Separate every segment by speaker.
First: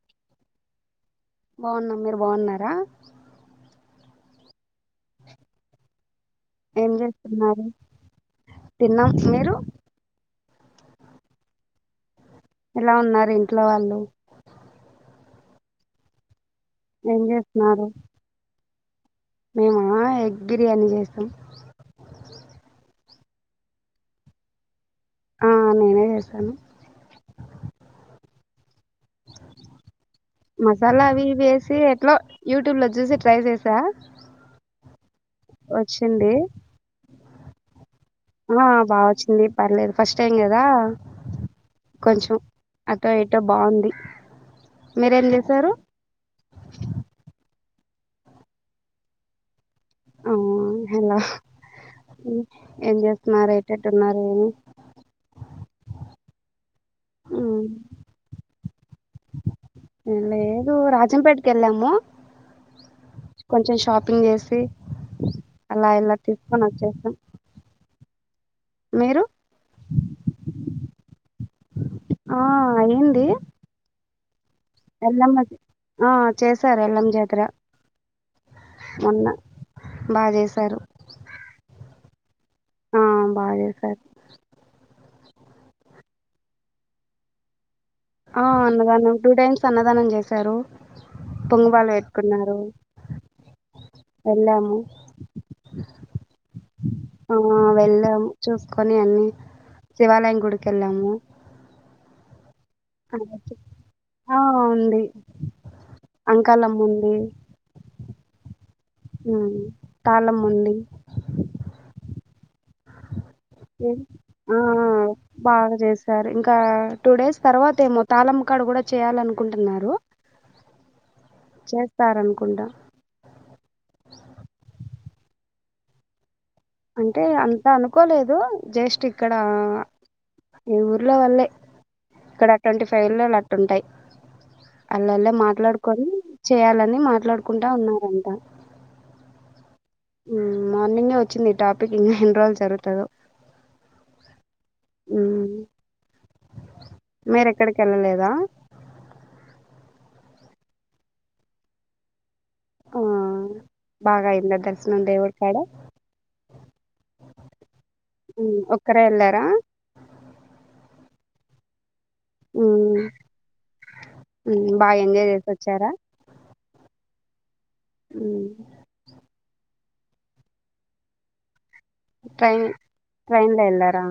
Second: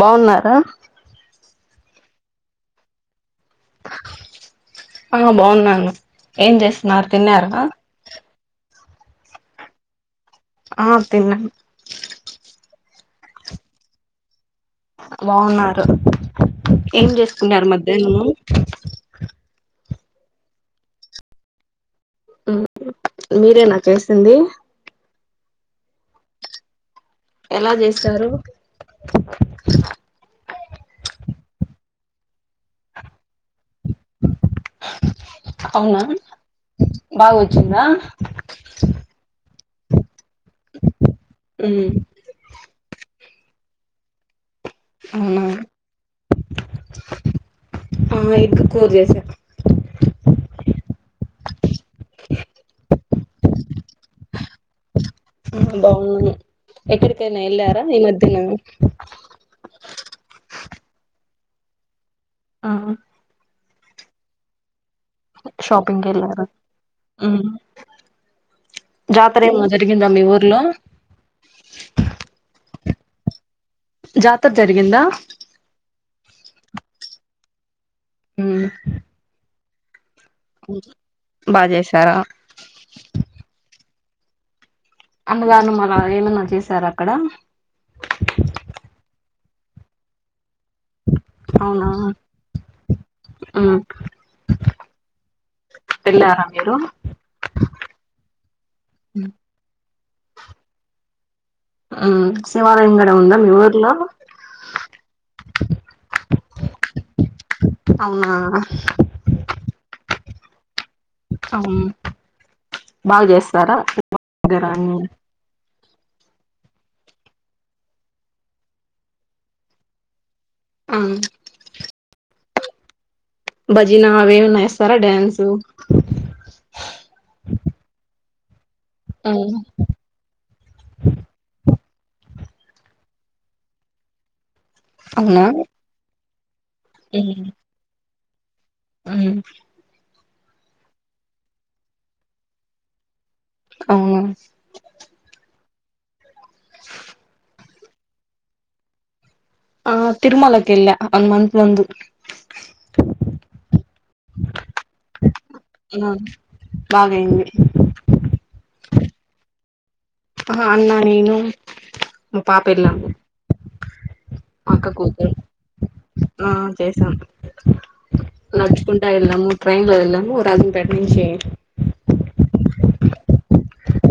Speaker 1: బాగున్నారా
Speaker 2: బాగున్న మీరు బాగున్నారా
Speaker 1: ఆ బాగున్నాను ఏం చేస్తున్నారు తిన్నార
Speaker 2: తిన్నాం మీరు
Speaker 1: ఆ తినం
Speaker 2: ఎలా ఉన్నారు ఇంట్లో వాళ్ళు
Speaker 1: బాగున్నారు ఏం చేసుకున్నారు మధ్యాహ్న
Speaker 2: మేము ఎగ్ బిర్యానీ చేస్తాం
Speaker 1: మీరే నాకేసింది
Speaker 2: ఆ నేనే చేశాను
Speaker 1: ఎలా చేస్తారు
Speaker 2: మసాలా అవి వేసి ఎట్లా యూట్యూబ్ లో చూసి ట్రై చేసా
Speaker 1: అవునా
Speaker 2: వచ్చింది
Speaker 1: బాగుచ్చు
Speaker 2: ఆ బాగా వచ్చింది పర్లేదు ఫస్ట్ టైం కదా
Speaker 1: ఉమ్
Speaker 2: కొంచెం అట ఎటో బాగుంది మీరేం
Speaker 1: అవునా
Speaker 2: చేశారు
Speaker 1: ఆ ఎగ్ కూర చేశా
Speaker 2: ఆ హలో ఏం చేస్తున్నారు ఏటట్టు ఉన్నారు ఏమి
Speaker 1: బాగును ఎక్కడికైనా
Speaker 2: ఉమ్,
Speaker 1: ఎళ్ళారా ఈ మధ్యన
Speaker 2: లేదు రాజంపేటకి వెళ్ళాము
Speaker 1: ఆ
Speaker 2: కొంచెం షాపింగ్ చేసి అలా
Speaker 1: షాపింగ్
Speaker 2: ఇలా
Speaker 1: ఎళార
Speaker 2: తీసుకొని వచ్చేసాం
Speaker 1: ఉ
Speaker 2: మీరు
Speaker 1: జాతర ఏమో జరిగిందా మీ ఊర్లో
Speaker 2: ఆ ఏంది
Speaker 1: జత
Speaker 2: ఎల్లమ్మ ఆ చేశారు ఎల్లం జతర
Speaker 1: ఉ
Speaker 2: బా చేశారు
Speaker 1: చాల అ
Speaker 2: ఆ బా చేసారు
Speaker 1: అన్నదానం అల ఏమన్నా చేసార అక్కడ
Speaker 2: ఆ అన్నదానం టూ టైమ్స్ అన్నదానం చేశారు
Speaker 1: అవునా
Speaker 2: పొంగుపాలు పెట్టుకున్నారు
Speaker 1: మ్మ్
Speaker 2: ఎళ్ళము
Speaker 1: వెళ్ళారా మీరు
Speaker 2: ఆ వెళ్ళాము చూస్కొని అన్ని శివాలయం గుడుకి ఎళ్ళాము
Speaker 1: అ శివాలయం గూడ ఉందా మీఊర్లో
Speaker 2: అంకాలమ్ముంది
Speaker 1: అవునా
Speaker 2: తాళ్ళమ్మ ఉంది
Speaker 1: అవున
Speaker 2: ఆ బాగా చేశారు ఇంకా ఒక టూ డేస్ తర్వాత ఏమో తాళ్ళమ్మ కాడ కూడా చేయాలనుకుంటున్నారు
Speaker 1: మ్మ్
Speaker 2: చేస్తారనుకుంట
Speaker 1: భజీనా అవే ఏమన్న వేస్తారా డ్యాన్సు
Speaker 2: అంటే అంత అనుకోలేదు జస్ట్ ఇక్కడ
Speaker 1: మ్మ్
Speaker 2: ఈ ఊర్లో వాళ్లే ఇక్కడ ట్వంటీ ఫైవ్ విల్లాలు అట్ట ఉంటాయి అల్లల్లే
Speaker 1: అవునా
Speaker 2: మాట్లాడుకొని చేయాలని మాట్లాడుకుంటా ఉన్నారంట
Speaker 1: మ్
Speaker 2: మార్నింగే వచ్చింది ఈ టాపిక్ ఇంకా ఎన్ని రోజులు జరుగుతదో
Speaker 1: అవునా
Speaker 2: మీరెక్కడికి ఎళ్ళలేదా
Speaker 1: ఆ తిరుమలకెళ్ళ వన్ మంత్ ముందు
Speaker 2: ఆ బాగా అయింద దర్శనం దేవుడుకాడ
Speaker 1: ఆ బాగయింది
Speaker 2: మ్ ఒక్కరే ఎళ్ళారా
Speaker 1: ఆ అన్నా నేను పాప ఎలా ఉంది అక్క
Speaker 2: బాగా
Speaker 1: కుతు
Speaker 2: ఎంజాయ్ చేసి వచ్చారా
Speaker 1: ఆ చేసాం
Speaker 2: మ్మ్
Speaker 1: నడుచుకుంటా ఎళ్ళాము ట్రైన్ లో వెళ్ళాము రాజంపేట నుంచి
Speaker 2: ట్రైన్ ట్రైన్ లో వెళ్ళారా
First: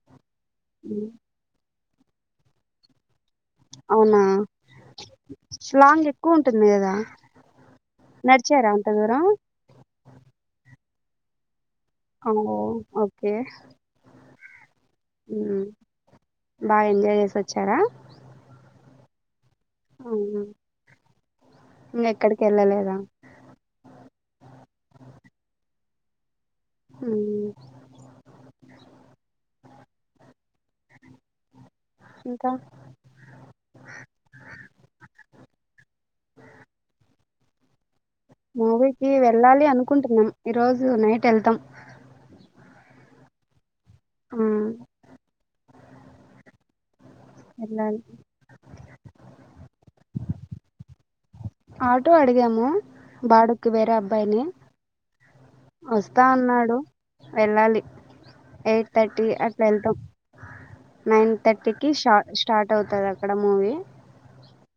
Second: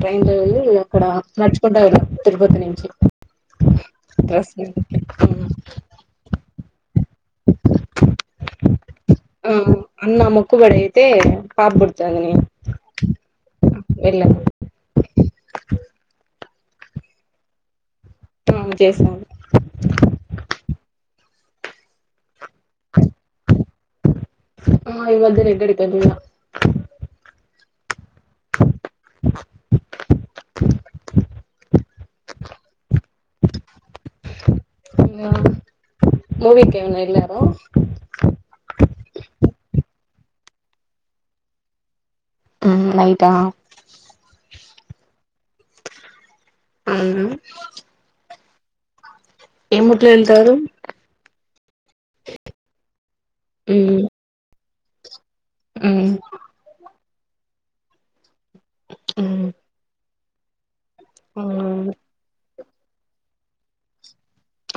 Speaker 1: ట్రైన్లో వెళ్ళి అక్కడ
Speaker 2: ఉమ్
Speaker 1: నడుచుకుంటా వెళ్ళాం తిరుపతి నుంచి
Speaker 2: అవునా
Speaker 1: దస్ మ్
Speaker 2: టు ఉంది గదా
Speaker 1: ఆ అన్నా మొక్కుబడి తే పాప పుడతదని
Speaker 2: ఓ
Speaker 1: వెళ్ళను
Speaker 2: మ్ బాగా ఎంజాయ్ చేసి వచ్చారా
Speaker 1: జేశాము
Speaker 2: అవునా ఎక్కడ
Speaker 1: ఈ మధ్యన ఎక్కడకెళ్ళ
Speaker 2: హ్మ్ [inaudible] ఇంక
Speaker 1: మూవీకి ఎమైనా ఎళ్ళర
Speaker 2: మువీకి వెళ్ళాలి అనుకుంటున్నాం ఈ రోజు నైట్ ఎళ్తాం
Speaker 1: ఉమ్మ్ నైటా
Speaker 2: మ్మ్
Speaker 1: అవునా
Speaker 2: వెళ్లాలి
Speaker 1: ఏముట్లో వెళ్తారు
Speaker 2: ఆటో అడిగాము బాడుకి వేరే
Speaker 1: ఉమ్
Speaker 2: అబ్బాయిని
Speaker 1: ఉమ్
Speaker 2: వస్తా అన్నాడు వెళ్ళాలి ఎయిట్ థర్టీ
Speaker 1: ఉమ్
Speaker 2: అట్లేళ్తాం నైన్
Speaker 1: ఉమ్
Speaker 2: థర్టీకి స్టా స్టార్ట్ అవుతది అక్కడ మూవీ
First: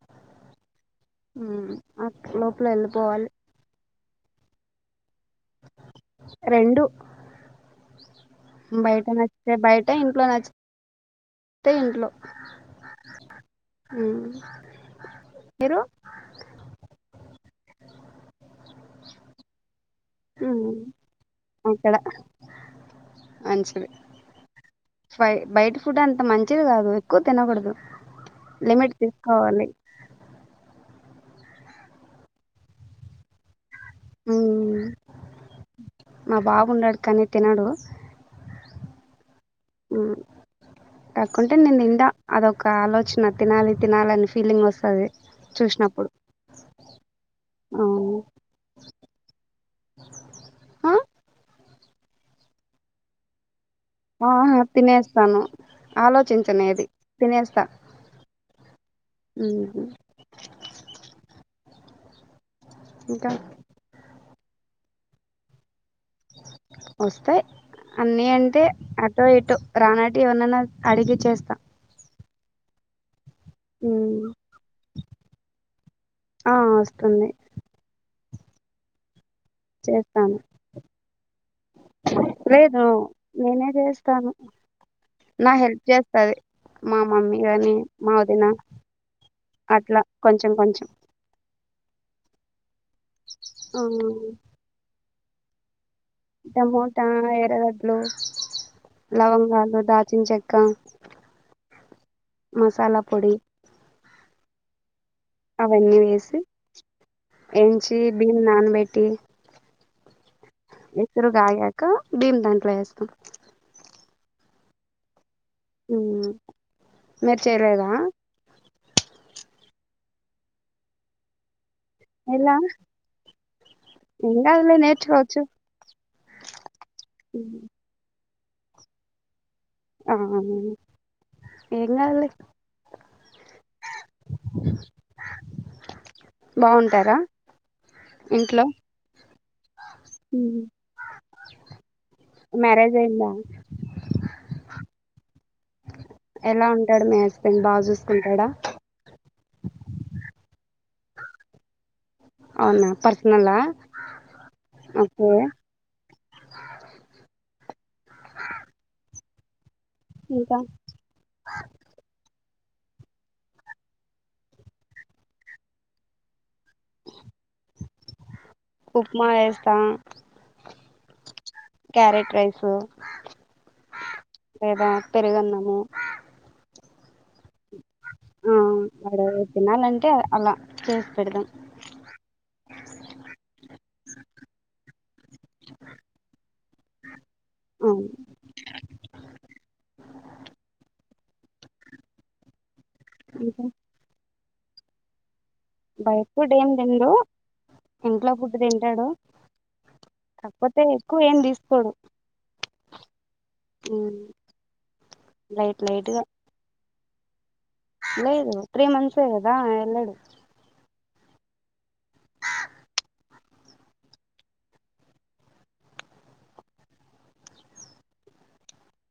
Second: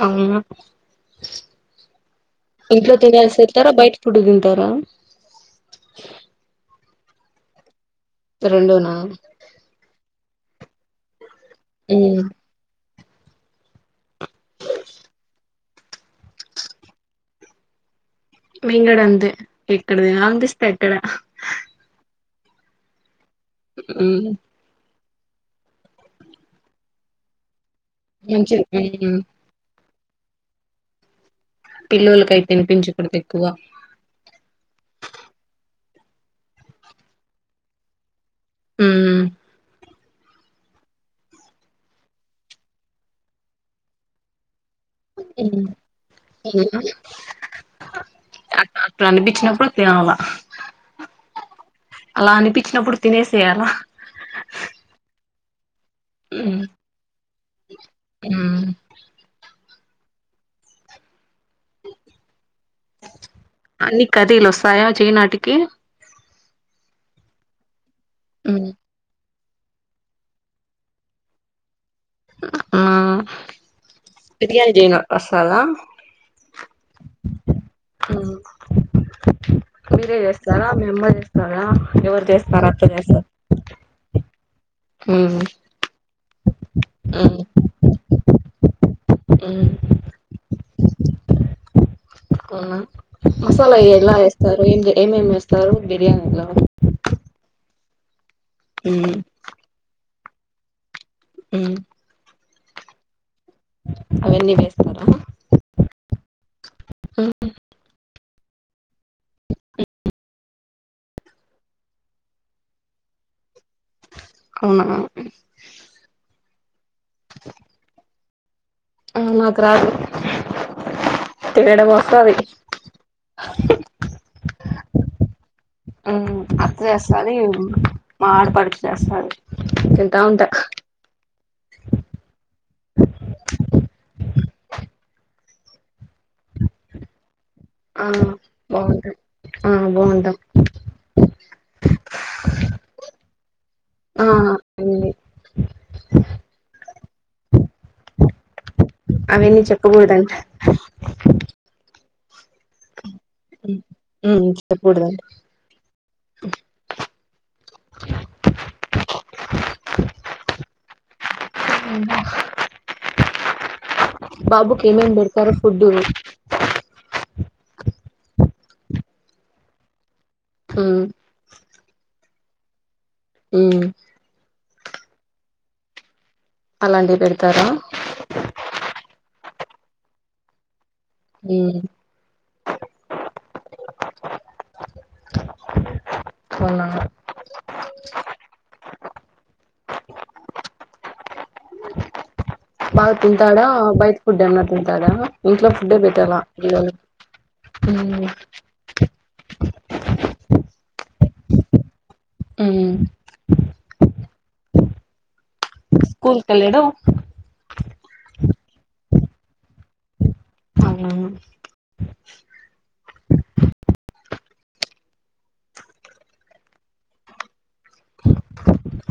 Speaker 1: అవునా
Speaker 2: ఉమ్ లోపల
Speaker 1: ఇంట్లో
Speaker 2: వెళ్ళిపోవాలి
Speaker 1: తినేసి ఎళ్తారా బయట ఫుడ్ తింటారా
Speaker 2: రెండు
Speaker 1: రెండునా
Speaker 2: బయట నచ్చతే బయట ఇంట్లో నచ్చితే ఇంట్లో
Speaker 1: ఉమ్
Speaker 2: ఉమ్మ్ మీరు
Speaker 1: మెంకూడా అంతే ఎక్కడ తినాలి
Speaker 2: ఉమ్
Speaker 1: అనిపిస్తే అక్కడ
Speaker 2: అక్కడ
Speaker 1: ఉమ్మ్
Speaker 2: ఫై బయట ఫుడ్ అంత మంచిది కాదు ఎక్కువ తినకూడదు
Speaker 1: మంచి
Speaker 2: లిమిట్
Speaker 1: ఉమ్
Speaker 2: తీసుకోవాలి
Speaker 1: పిల్లోలకై తినిపించకూడదు ఎక్కువ
Speaker 2: ఉమ్మ్ మాబాబు ఉండాడు కానీ తినడు
Speaker 1: ఉమ్మ్
Speaker 2: ఉమ్మ్ కాకుంటే నేను తింటా అదొక ఆలోచన తినాలి తినాలని ఫీలింగ్ వ స్తాది చూసినప్పుడు ఉమ్మ్
Speaker 1: అ అట్లా అనిపించినప్పుడు తినాల అలా అనిపించినప్పుడు తినేసేయాలా
Speaker 2: ఆ తినేస్తాను
Speaker 1: ఉమ్
Speaker 2: ఆలోచించనేది తినేస్తా
Speaker 1: ఉమ్
Speaker 2: ఉమ్మ్ మ్మ్ ఇంకా
Speaker 1: టిలు వస్తాయా చేనాటికి
Speaker 2: వస్తాయి అన్నీ అంటే
Speaker 1: ఉమ్
Speaker 2: అటో ఇ టో రానాటివి ఎవనైనా అడిగి చేస్తా
Speaker 1: అమ
Speaker 2: ఉమ్,
Speaker 1: బిర్యానీ చెయాను వస్తాదా
Speaker 2: ఆ వస్తుంది
Speaker 1: ఉమ్మ్ మీరే
Speaker 2: చేస్తాను
Speaker 1: చేస్తారా మీ అమ్మ చేస్తారా ఎవరు చేస్తారు అత్త
Speaker 2: లేదు
Speaker 1: చేస్తారా
Speaker 2: నేనే చేస్తాను
Speaker 1: ఉమ్
Speaker 2: నా హెల్ప్ చేస్తాది మా
Speaker 1: ఉమ్
Speaker 2: మమ్మీ గాని మావదిన
Speaker 1: ఉమ్
Speaker 2: అట్లా కొంచెం కొంచెం
Speaker 1: అవునా మసాలా
Speaker 2: ఆ
Speaker 1: ఎలా ఎస్తారు ఏం ఏమేమి చేస్తారు
Speaker 2: టమోటా ఎర్రగడ్లు
Speaker 1: ఉమ్
Speaker 2: లవంగాలు దా ల్చిన చెక్క
Speaker 1: ఉమ్మ్
Speaker 2: మసాలా పొడి
Speaker 1: అవన్నీ వేస్తారా
Speaker 2: అవన్నీ వేసి ఎంచి బియ్యం నానబెట్టి ఎసురు గాగాక బియ్యం దాంట్లో వేస్తాం
Speaker 1: కౌన అన్న ప్లీస్ [unintelligible]
Speaker 2: ఉమ్మ్ మరి చేయలేదా
Speaker 1: అమ్మో నాకు రాదు తినడమొస్తది
Speaker 2: ఎలా ఏం కాదులె నేర్చుకోవచ్చు
Speaker 1: ఉమ్ అత్త చెస్తాది
Speaker 2: ఉమ్.
Speaker 1: మా ఆడపడుచు చేస్తారు
Speaker 2: ఆ ఏం కాదులె బాగుంటార
Speaker 1: అవును బాగుంటయ్ ఆ బాగుంటం
Speaker 2: హ్మ్. మ్యారేజ్ అయిందా?
Speaker 1: అవును అండి
Speaker 2: ఎలా ఉంటాడు మీ హస్బెండ్ బాగ చూసుకుంటాడ
Speaker 1: అవన్నీ చెప్పకూడదంట
Speaker 2: అవునా పర్సనలా
Speaker 1: ఉమ్ ఉమ్ చెప్పకూడదంట
Speaker 2: ఓకే
Speaker 1: హ్మ్
Speaker 2: ఇంకా
Speaker 1: బాబుకి ఏమేం ఏం బెడతారు ఫుడ్డు
Speaker 2: ఉప్మా చేస్తా
Speaker 1: ఉమ్
Speaker 2: సో
Speaker 1: ఊమ్
Speaker 2: లేదా పెరుగన్నము
Speaker 1: అలాంటివి పెడతార
Speaker 2: ఆ వాడు తినాలంటె అల చేసి పెడతం
Speaker 1: ఉమ్ హలో
Speaker 2: అవును.
Speaker 1: బాగ తింటాడ
Speaker 2: ఇంకా
Speaker 1: బయట ఫుడ్ అన్న తింటాడ ఇంట్లో ఫుడ్డే
Speaker 2: బయట
Speaker 1: పెట్టాల
Speaker 2: ఫుడ్ ఏం
Speaker 1: పిల్లలకి
Speaker 2: తిండు
Speaker 1: ఉమ్
Speaker 2: ఇంట్లో ఫుడ్డు తింటాడు కాకపోతే ఎక్కువేం తీసుకోడు
Speaker 1: ఉమ్ మ్మ్
Speaker 2: తినపేట్ [inaudible]
Speaker 1: స్కూల్ కెల్లడ
Speaker 2: లేదు త్రీ మంత్స్ ఏ కదా ఎల్లడు
Speaker 1: అవునా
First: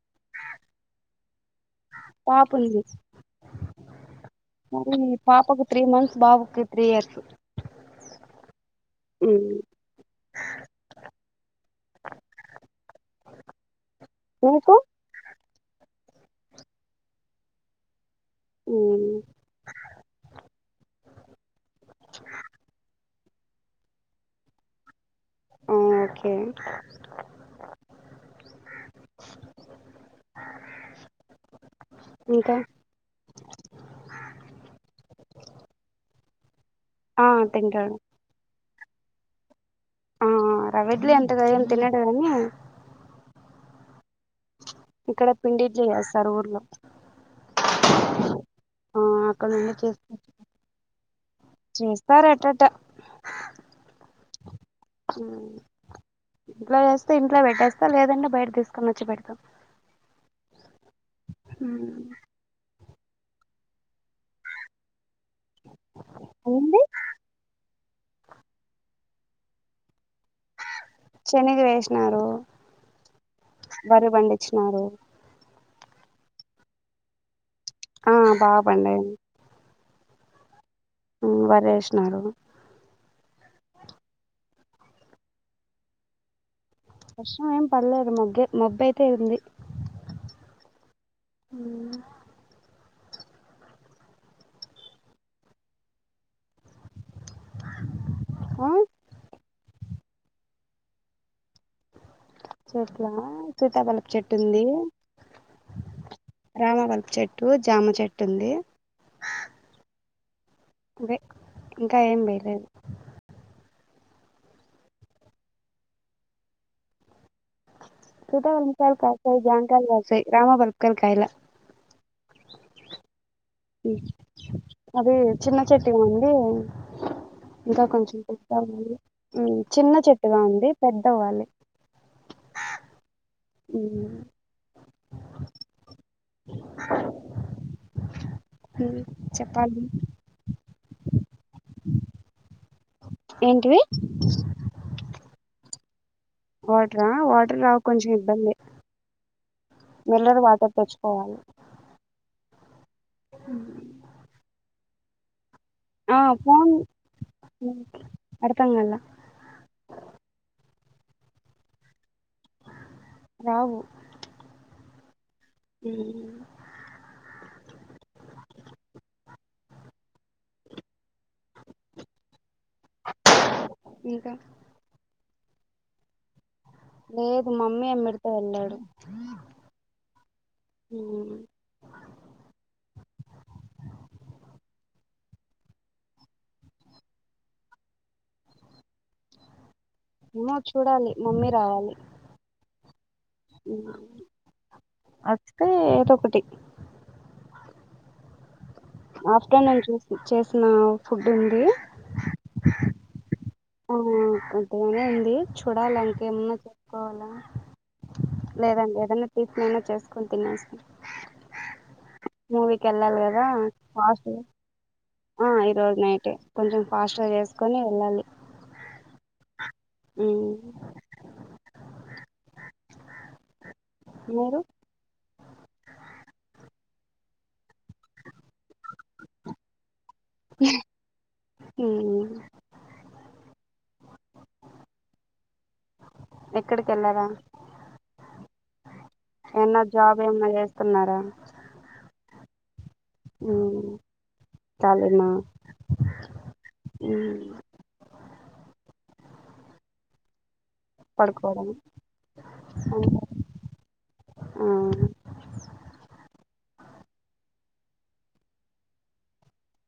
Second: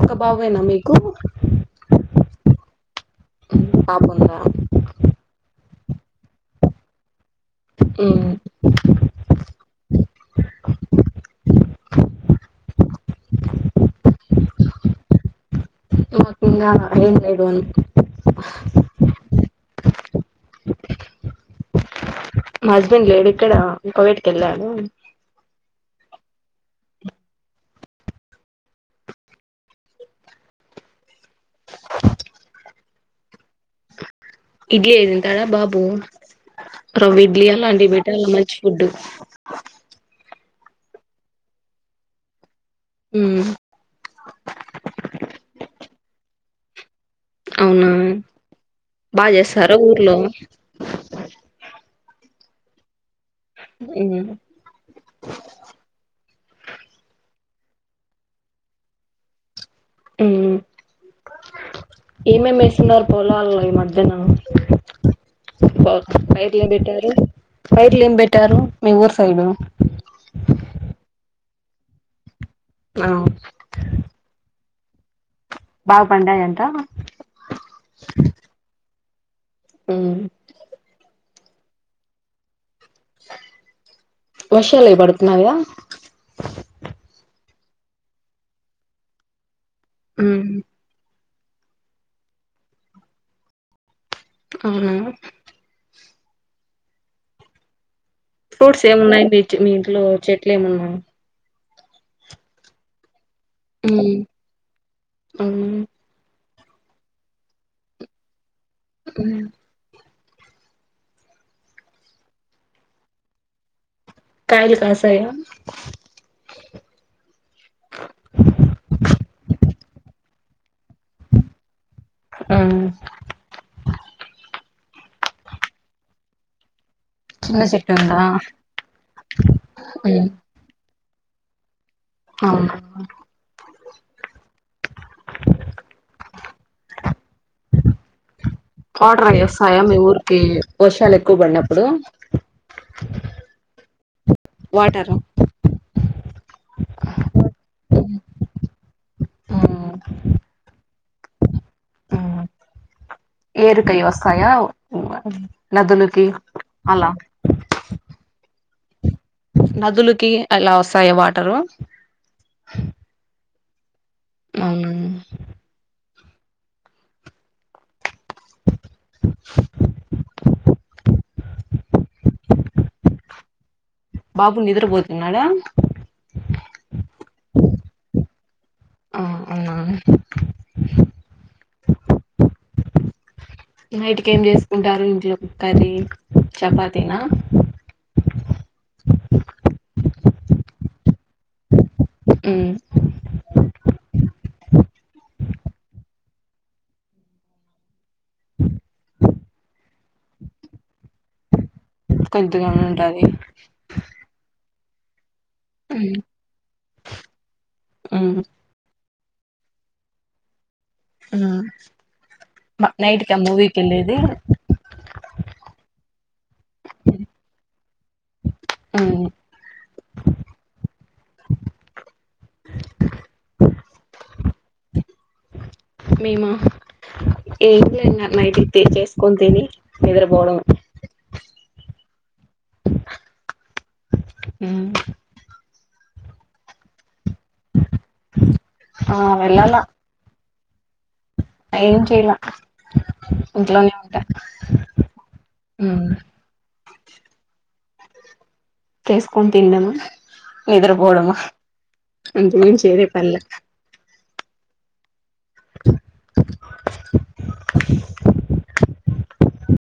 Speaker 1: ఒక బాబేనా మీకు
Speaker 2: పాపుంది
Speaker 1: పాప ఉందా
Speaker 2: మరి పాపకు త్రీ మంత్స్ బాబుకి త్రీ ఇయర్స్
Speaker 1: ఉమ్
Speaker 2: ఉమ్ మీకు
Speaker 1: [inaudible] ఏమో పిల్లాన ఏం లేడు మీకు
Speaker 2: ఊమ్
Speaker 1: మా హస్బెండ్ లేడు ఇక్కడ కువైట్ కెళ్ళాడు
Speaker 2: ఆ ఓకే ఇంకా
Speaker 1: ఇడ్లీ అయిదు తింటాడ బాబు రవ్వ
Speaker 2: ఆ
Speaker 1: ఇడ్లీ అలా అండి
Speaker 2: తింటాడు
Speaker 1: బెట్టాల మంచి గుడ్డు
Speaker 2: ఆ రవ్వ ఇడ్లీ అంత గా ఏమ్ తినడు గాని
Speaker 1: ఉం
Speaker 2: ఇక్కడ పిండి ఇడ్లీ వేస్తారు వుర్లో
Speaker 1: అవునా బాగ
Speaker 2: అక్కడ నుండి
Speaker 1: చేస్తారా
Speaker 2: చేస్
Speaker 1: ఊర్లో
Speaker 2: సారి అట్ట అట్ట
Speaker 1: ఉం
Speaker 2: ఉం ఇంట్లో చేస్తే ఇంట్లో పెట్టేస్తా లేదంటే బయట తీసుకొని వచ్చి పెడతా
Speaker 1: ఉం ఏమేమి వేస్ న్నారు పోలాల్ల ఈ మధ్య్న [unintelligible] పైట్
Speaker 2: ఏంది
Speaker 1: పెట్టారు పైర్లు ఏం పెట్టారు మీ ఊరు సైడ్
Speaker 2: చనగ వేసినారు
Speaker 1: ఆ,
Speaker 2: వరి పండిచినారు
Speaker 1: బాగ పండాయ అంట
Speaker 2: ఆ బాగా పండాయి
Speaker 1: ఉం
Speaker 2: ఉం వరి వేసినారు
Speaker 1: వర్షాలు అవి పడుతున్నాయా
Speaker 2: వర్షం ఏం పడలేదు మొగ్గే మబ్బ అయితే ఉంది
Speaker 1: ఉం
Speaker 2: అ [inaudible]
Speaker 1: అవునా
Speaker 2: ఆ
Speaker 1: ఫ్రూట్స్ ఏమిన్నాయి మీ మీ ఇంట్లో చెట్లు ఏమిన్నాయి
Speaker 2: చెట్ల సీతాపలపు చెట్టు ఉంది
Speaker 1: మ్మ్
Speaker 2: రామపలుపు చెట్టు జామ చెట్టు ఉంది
Speaker 1: ఉం
Speaker 2: ఇంకా ఏం వేయలేదు
Speaker 1: కాయలు కాసాయ
Speaker 2: సీతా పలపు కాయలు కాసాయి జామ కాయలు కాసాయి రామపలపు కాయలు కాయలా
Speaker 1: ఉం
Speaker 2: అది చిన్న చెట్టుగా అండి
Speaker 1: చిన్న
Speaker 2: ఇంకా
Speaker 1: చెట్టు
Speaker 2: కొంచెం
Speaker 1: ఉందా
Speaker 2: పెద్ద అవ్వాలి ఉం చిన్న చెట్టుగా ఉంది పెద్ద అవ్వాలి
Speaker 1: అవునా
Speaker 2: ఉం
Speaker 1: వాటర్ అయ్యి వస్తాయా
Speaker 2: చెప్పాలి
Speaker 1: మీ ఊరికి వర్షాలు ఎక్కువ పడినప్పుడు
Speaker 2: అ
Speaker 1: వాటరు
Speaker 2: వాటరా వాటర్ రావు కొంచెం ఇబ్బందే
Speaker 1: మ్మ్
Speaker 2: మిల్లరు వాటర్ తెచ్చుకోవాలి
Speaker 1: ఏరుకై వస్తాయా
Speaker 2: ఆ
Speaker 1: నదులకి
Speaker 2: పోన్
Speaker 1: అలా
Speaker 2: అర్ధం కాల
Speaker 1: నదులకి అలా వస్తాయ వాటరు
Speaker 2: రావు
Speaker 1: ఉం
Speaker 2: ఉం ఇంకా
Speaker 1: బాబు నిద్రపోతున్నాడ
Speaker 2: లేదు మమ్మీ [unintelligible] వెళ్ళాడు
Speaker 1: ఆ అవునా
Speaker 2: అ
Speaker 1: నైట్కి ఏం చేసుకుంటారు ఇంట్లో కర్రీ చపాతి న [inaudible]
Speaker 2: ఏమో చూడాలి మమ్మీ రావాలి
Speaker 1: ఉ
Speaker 2: అచ్చితే ఏదో ఒకటి ఆఫ్టర్నూన్ చూసి చేసిన ఫుడ్ ఉంది
Speaker 1: కొద్దిగానే ఉంటది
Speaker 2: ఆ అంతగానే ఉంది చూడాలి ఇంకేమన్నా తెసుకోవాల
Speaker 1: ఉమ్
Speaker 2: లేదండి ఏదైన [unintelligible] చేసుకొని తినను సార్ మూవీ కి ఏళ్ళలి
Speaker 1: నైట్కి ఆ
Speaker 2: కదా
Speaker 1: మూవీకి వెళ్ళేది
Speaker 2: ఆ ఈ రోజునైటు కొంచెం ఫాస్ట్గా చేసుకుని వెళ్ళాలి
Speaker 1: హు
Speaker 2: ఉ మీరు
Speaker 1: మేమ ఏం లే నైట్ చేసుకొని తిని నిద్రపోడం
Speaker 2: హు
Speaker 1: హు
Speaker 2: ఎక్కడికి వెళ్ళార
Speaker 1: ఆ
Speaker 2: ఎన్న
Speaker 1: వెళ్ళాలా
Speaker 2: జాబ్ ఏమన్నా చేస్తున్నార
Speaker 1: ఏం చేయ్ లే
Speaker 2: తాలే మ
Speaker 1: ఉమ్ చేసుకొని తిన్నాము నిద్ర పోవడం
Speaker 2: పడుకోవడం
Speaker 1: అంతకి మించి వేరే పని లే
Speaker 2: ఆ
Speaker 1: [inaudible]